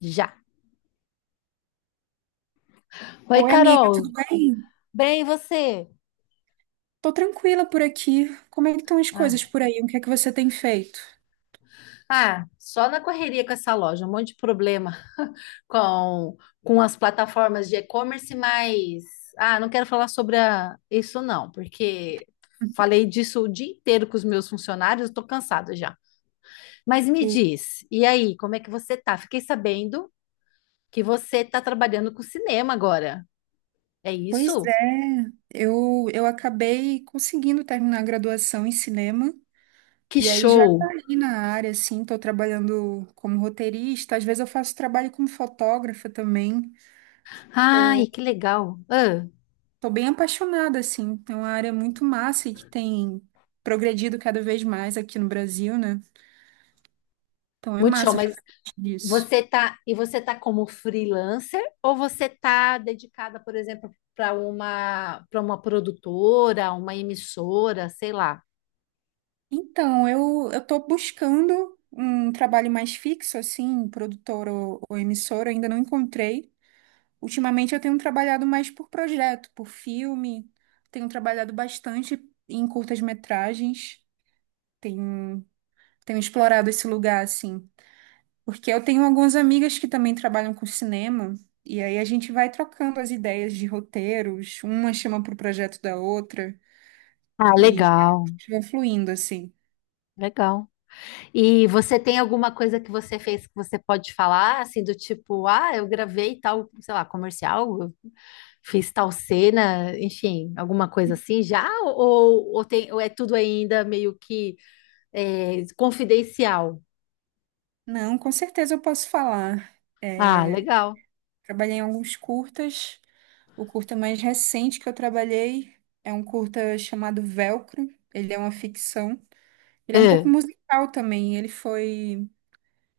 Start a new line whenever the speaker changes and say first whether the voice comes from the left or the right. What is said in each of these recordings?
left: Já. Oi,
right: Oi, amigo.
left: Carol.
right: Tudo bem?
left: Bem, e você?
right: Tô tranquila por aqui. Como é que estão as
left: Ah,
right: coisas por aí? O que é que você tem feito?
left: Só na correria com essa loja, um monte de problema com, com as plataformas de e-commerce, mas não quero falar sobre isso não, porque falei disso o dia inteiro com os meus funcionários, estou cansada já. Mas me
right: E-
left: diz, e aí, como é que você tá? Fiquei sabendo que você está trabalhando com cinema agora. É
right: Pois é,
left: isso?
right: eu acabei conseguindo terminar a graduação em cinema
left: Que
right: e aí já
left: show!
right: caí na área, assim, tô trabalhando como roteirista, às vezes eu faço trabalho como fotógrafa também.
left: Ai,
right: Tô,
left: que legal!
right: tô bem apaixonada, assim, é uma área muito massa e que tem progredido cada vez mais aqui no Brasil, né? Então é
left: Muito show,
right: massa
left: mas
right: fazer parte disso.
left: E você tá como freelancer ou você tá dedicada, por exemplo, para uma produtora, uma emissora, sei lá.
right: Então, eu estou buscando um trabalho mais fixo, assim, produtor ou emissora, ainda não encontrei. Ultimamente eu tenho trabalhado mais por projeto, por filme, tenho trabalhado bastante em curtas-metragens, tenho, tenho explorado esse lugar, assim, porque eu tenho algumas amigas que também trabalham com cinema, e aí a gente vai trocando as ideias de roteiros, uma chama para o projeto da outra,
left: Ah,
right: e a
left: legal,
right: gente vai fluindo, assim.
left: legal. E você tem alguma coisa que você fez que você pode falar, assim, do tipo, ah, eu gravei tal, sei lá, comercial, eu fiz tal cena, enfim, alguma coisa assim já? Ou é tudo ainda meio que confidencial?
right: Não, com certeza eu posso falar.
left: Ah,
right: É,
left: legal.
right: trabalhei em alguns curtas. O curta mais recente que eu trabalhei é um curta chamado Velcro. Ele é uma ficção. Ele é um pouco
left: É.
right: musical também.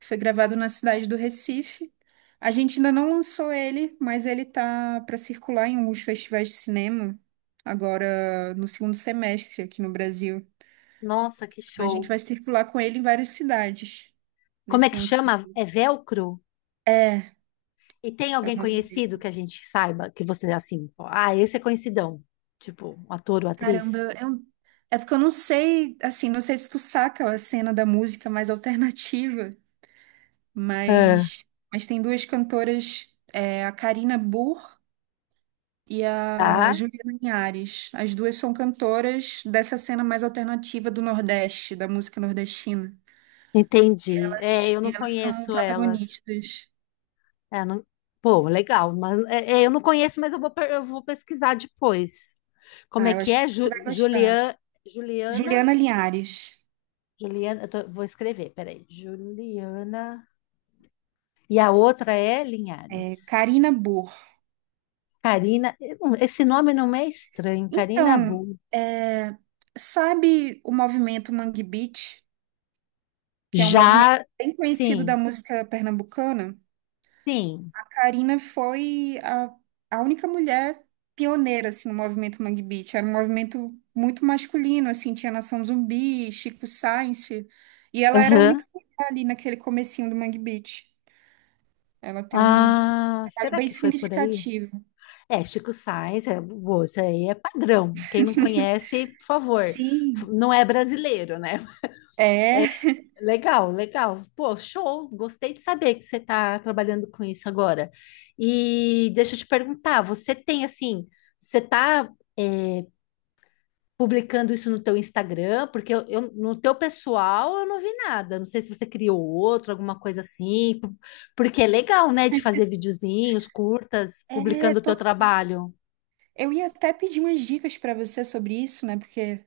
right: Foi gravado na cidade do Recife. A gente ainda não lançou ele, mas ele tá para circular em alguns festivais de cinema agora no segundo semestre aqui no Brasil.
left: Nossa, que
right: A gente
left: show.
right: vai circular com ele em várias cidades
left: Como é
right: nesse
left: que chama?
right: lançamento.
left: É velcro?
right: É.
left: E tem
right: é
left: alguém
right: uma
left: conhecido que a gente saiba que você assim, ó, ah, esse é conhecidão, tipo, um ator ou atriz?
right: Caramba, é porque eu não sei, assim, não sei se tu saca a cena da música mais alternativa,
left: Ah,
right: mas, mas tem duas cantoras, é, a Karina Burr e a
left: tá,
right: Juliana Linhares. As duas são cantoras dessa cena mais alternativa do Nordeste, da música nordestina.
left: entendi. É, eu
right: E
left: não
right: elas são
left: conheço elas.
right: protagonistas.
left: É, não... Pô, legal, mas eu não conheço, mas eu vou, eu vou pesquisar depois. Como
right: Ah,
left: é
right: eu
left: que
right: acho que
left: é?
right: você vai gostar.
left: Julian, Juliana?
right: Juliana Linhares,
left: Juliana, vou escrever, peraí. Juliana. E a outra é Linhares.
right: é, Karina Burr.
left: Carina, eu não- esse nome não me é estranho, Carina.
right: Então, é, sabe o movimento Mangue Beat? Que é um movimento
left: Já,
right: bem conhecido da
left: sim,
right: música pernambucana.
left: sim.
right: A Karina foi a única mulher pioneira assim, no movimento Mangue Beat. Era um movimento muito masculino, assim, tinha Nação Zumbi, Chico Science, e ela era a
left: Aham.
right: única mulher ali naquele comecinho do Mangue Beat. Ela tem um
left: Ah,
right: trabalho
left: será
right: bem
left: que foi por aí?
right: significativo.
left: É, Chico Sainz, é, pô, isso aí é padrão. Quem não conhece, por favor,
right: Sim,
left: não é brasileiro, né?
right: é.
left: Legal, legal. Pô, show. Gostei de saber que você está trabalhando com isso agora. E deixa eu te perguntar, você tem assim, você está publicando isso no teu Instagram, porque no teu pessoal eu não vi nada. Não sei se você criou outro, alguma coisa assim, porque é legal, né, de fazer videozinhos, curtas,
right: É,
left: publicando o teu trabalho.
right: eu ia até pedir umas dicas para você sobre isso, né? Porque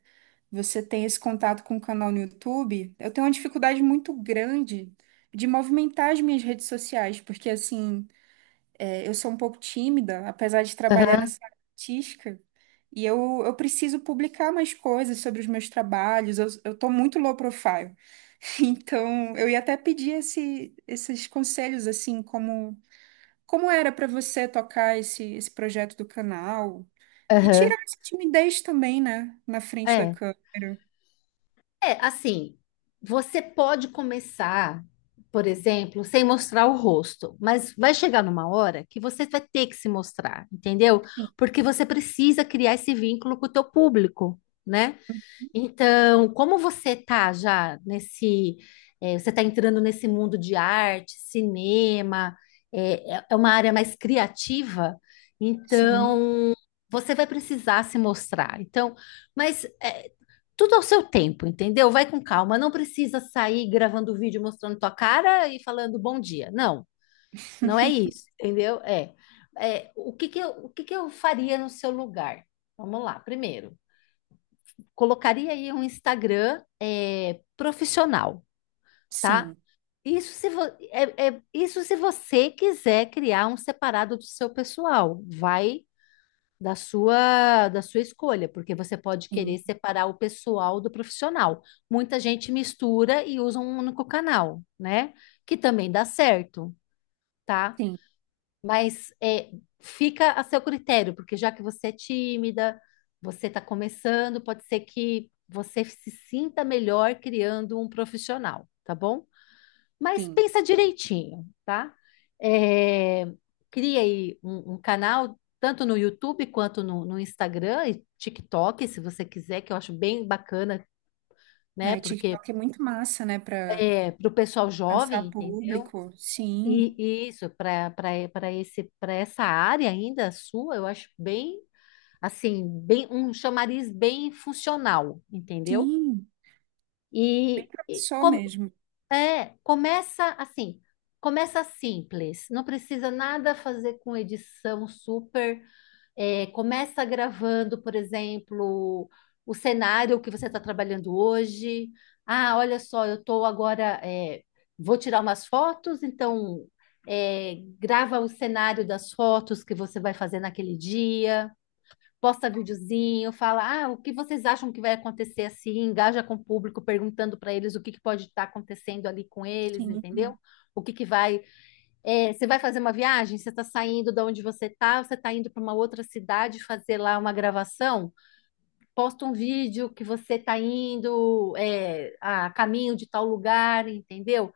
right: você tem esse contato com o canal no YouTube, eu tenho uma dificuldade muito grande de movimentar as minhas redes sociais, porque assim, é, eu sou um pouco tímida, apesar de trabalhar
left: Aham,
right: nessa área artística, e eu preciso publicar mais coisas sobre os meus trabalhos, eu tô muito low profile. Então, eu ia até pedir esses conselhos, assim, como, como era para você tocar esse projeto do canal, e
left: aham.
right: tirar essa timidez também, né, na frente da
left: É.
right: câmera.
left: É, assim, você pode começar, por exemplo, sem mostrar o rosto, mas vai chegar numa hora que você vai ter que se mostrar, entendeu? Porque você precisa criar esse vínculo com o teu público, né? Então, como você tá já nesse, você está entrando nesse mundo de arte, cinema, é uma área mais criativa,
right: Sim,
left: então você vai precisar se mostrar. Então, mas tudo ao seu tempo, entendeu? Vai com calma, não precisa sair gravando vídeo mostrando tua cara e falando bom dia. Não, não é isso, entendeu? É, é o que que eu, o que que eu faria no seu lugar? Vamos lá, primeiro colocaria aí um Instagram profissional, tá?
right: sim,
left: Isso se, vo- é- é- isso se você quiser criar um separado do seu pessoal, vai da sua escolha, porque você pode
right: sim,
left: querer separar o pessoal do profissional. Muita gente mistura e usa um único canal, né? Que também dá certo, tá?
right: sim,
left: Mas é, fica a seu critério, porque já que você é tímida, você está começando, pode ser que você se sinta melhor criando um profissional, tá bom? Mas
right: sim.
left: pensa direitinho, tá? É, cria aí um canal, tanto no YouTube quanto no Instagram e TikTok, se você quiser, que eu acho bem bacana, né?
right: Ai,
left: Porque
right: TikTok é muito massa, né, para
left: é para o pessoal jovem,
right: alcançar
left: entendeu?
right: público.
left: E
right: Sim,
left: e isso, para esse para essa área ainda sua, eu acho bem assim, bem um chamariz bem funcional, entendeu?
right: sim, bem
left: E, e
right: promissor
left: com-
right: mesmo.
left: começa assim, começa simples, não precisa nada fazer com edição super começa gravando, por exemplo, o cenário que você está trabalhando hoje. Ah, olha só, eu estou agora, vou tirar umas fotos, então grava o cenário das fotos que você vai fazer naquele dia, posta videozinho, fala, ah, o que vocês acham que vai acontecer assim? Engaja com o público, perguntando para eles o que que pode estar acontecendo ali com eles,
right: Sim.
left: entendeu? O que que vai você vai fazer uma viagem, você está saindo de onde você está indo para uma outra cidade fazer lá uma gravação, posta um vídeo que você está indo a caminho de tal lugar, entendeu?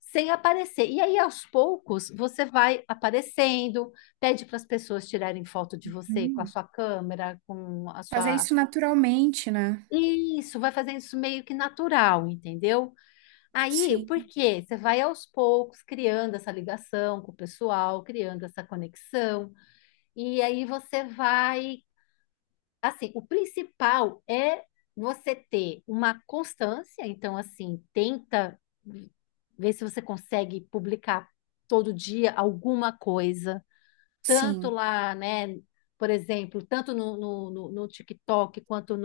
left: Sem aparecer. E aí, aos poucos, você vai aparecendo, pede para as pessoas tirarem foto de você com a
right: Hum.
left: sua câmera, com a
right: Fazer
left: sua.
right: isso naturalmente, né?
left: Isso, vai fazendo isso meio que natural, entendeu? Aí, por
right: Sim,
left: quê? Você vai aos poucos criando essa ligação com o pessoal, criando essa conexão, e aí você vai, assim, o principal é você ter uma constância, então assim, tenta ver se você consegue publicar todo dia alguma coisa, tanto
right: sim.
left: lá, né, por exemplo, tanto no no TikTok quanto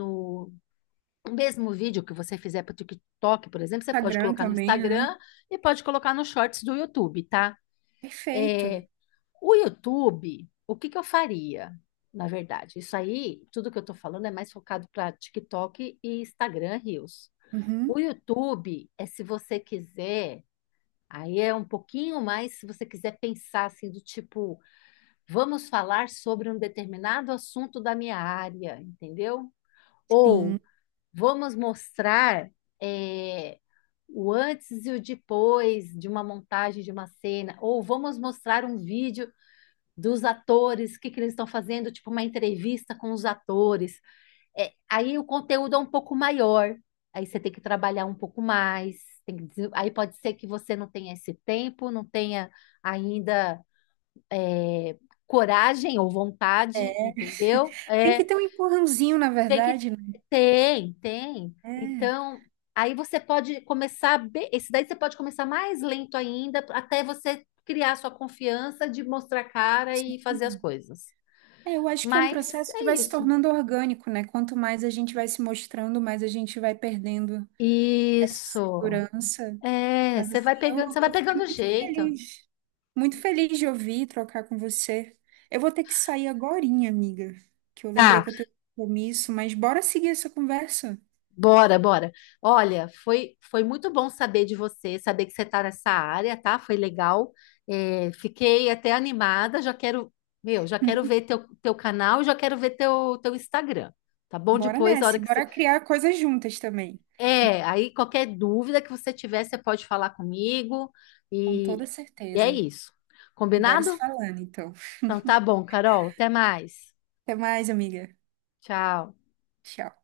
left: o mesmo vídeo que você fizer para o TikTok, por exemplo, você pode
right: Instagram
left: colocar no
right: também, né?
left: Instagram e pode colocar nos shorts do YouTube, tá?
right: Perfeito.
left: É, o YouTube, o que que eu faria? Na verdade, isso aí, tudo que eu estou falando é mais focado para TikTok e Instagram Reels. O
right: Uhum,
left: YouTube é se você quiser, aí é um pouquinho mais se você quiser pensar assim do tipo, vamos falar sobre um determinado assunto da minha área, entendeu? Ou
right: sim.
left: vamos mostrar é, o antes e o depois de uma montagem de uma cena, ou vamos mostrar um vídeo dos atores, que eles estão fazendo, tipo uma entrevista com os atores. É, aí o conteúdo é um pouco maior, aí você tem que trabalhar um pouco mais. Aí pode ser que você não tenha esse tempo, não tenha ainda é, coragem ou vontade, entendeu?
right: Tem que
left: É,
right: ter um empurrãozinho, na
left: tem que.
right: verdade, né?
left: Tem, tem.
right: É,
left: Então, aí você pode começar. Esse daí você pode começar mais lento ainda, até você criar sua confiança de mostrar a cara
right: sim.
left: e fazer as coisas.
right: É, eu acho que é um
left: Mas
right: processo que
left: é
right: vai se
left: isso.
right: tornando orgânico, né? Quanto mais a gente vai se mostrando, mais a gente vai perdendo essa
left: Isso.
right: segurança.
left: É,
right: Mas assim,
left: você vai
right: eu fiquei
left: pegando
right: muito
left: jeito.
right: feliz. Muito feliz de ouvir e trocar com você. Eu vou ter que sair agorinha, amiga, que eu lembrei
left: Tá.
right: que eu tenho um compromisso, mas bora seguir essa conversa.
left: Bora, bora. Olha, foi, foi muito bom saber de você, saber que você está nessa área, tá? Foi legal. É, fiquei até animada, já quero, meu, já quero ver teu canal, já quero ver teu Instagram, tá bom?
right: Bora
left: Depois, a hora
right: nessa, e
left: que você...
right: bora criar coisas juntas também.
left: É, aí qualquer dúvida que você tiver, você pode falar comigo
right: Com toda
left: e, e é
right: certeza.
left: isso.
right: Bora se
left: Combinado?
right: falando, então.
left: Então tá bom, Carol. Até mais.
right: Até mais, amiga.
left: Tchau.
right: Tchau.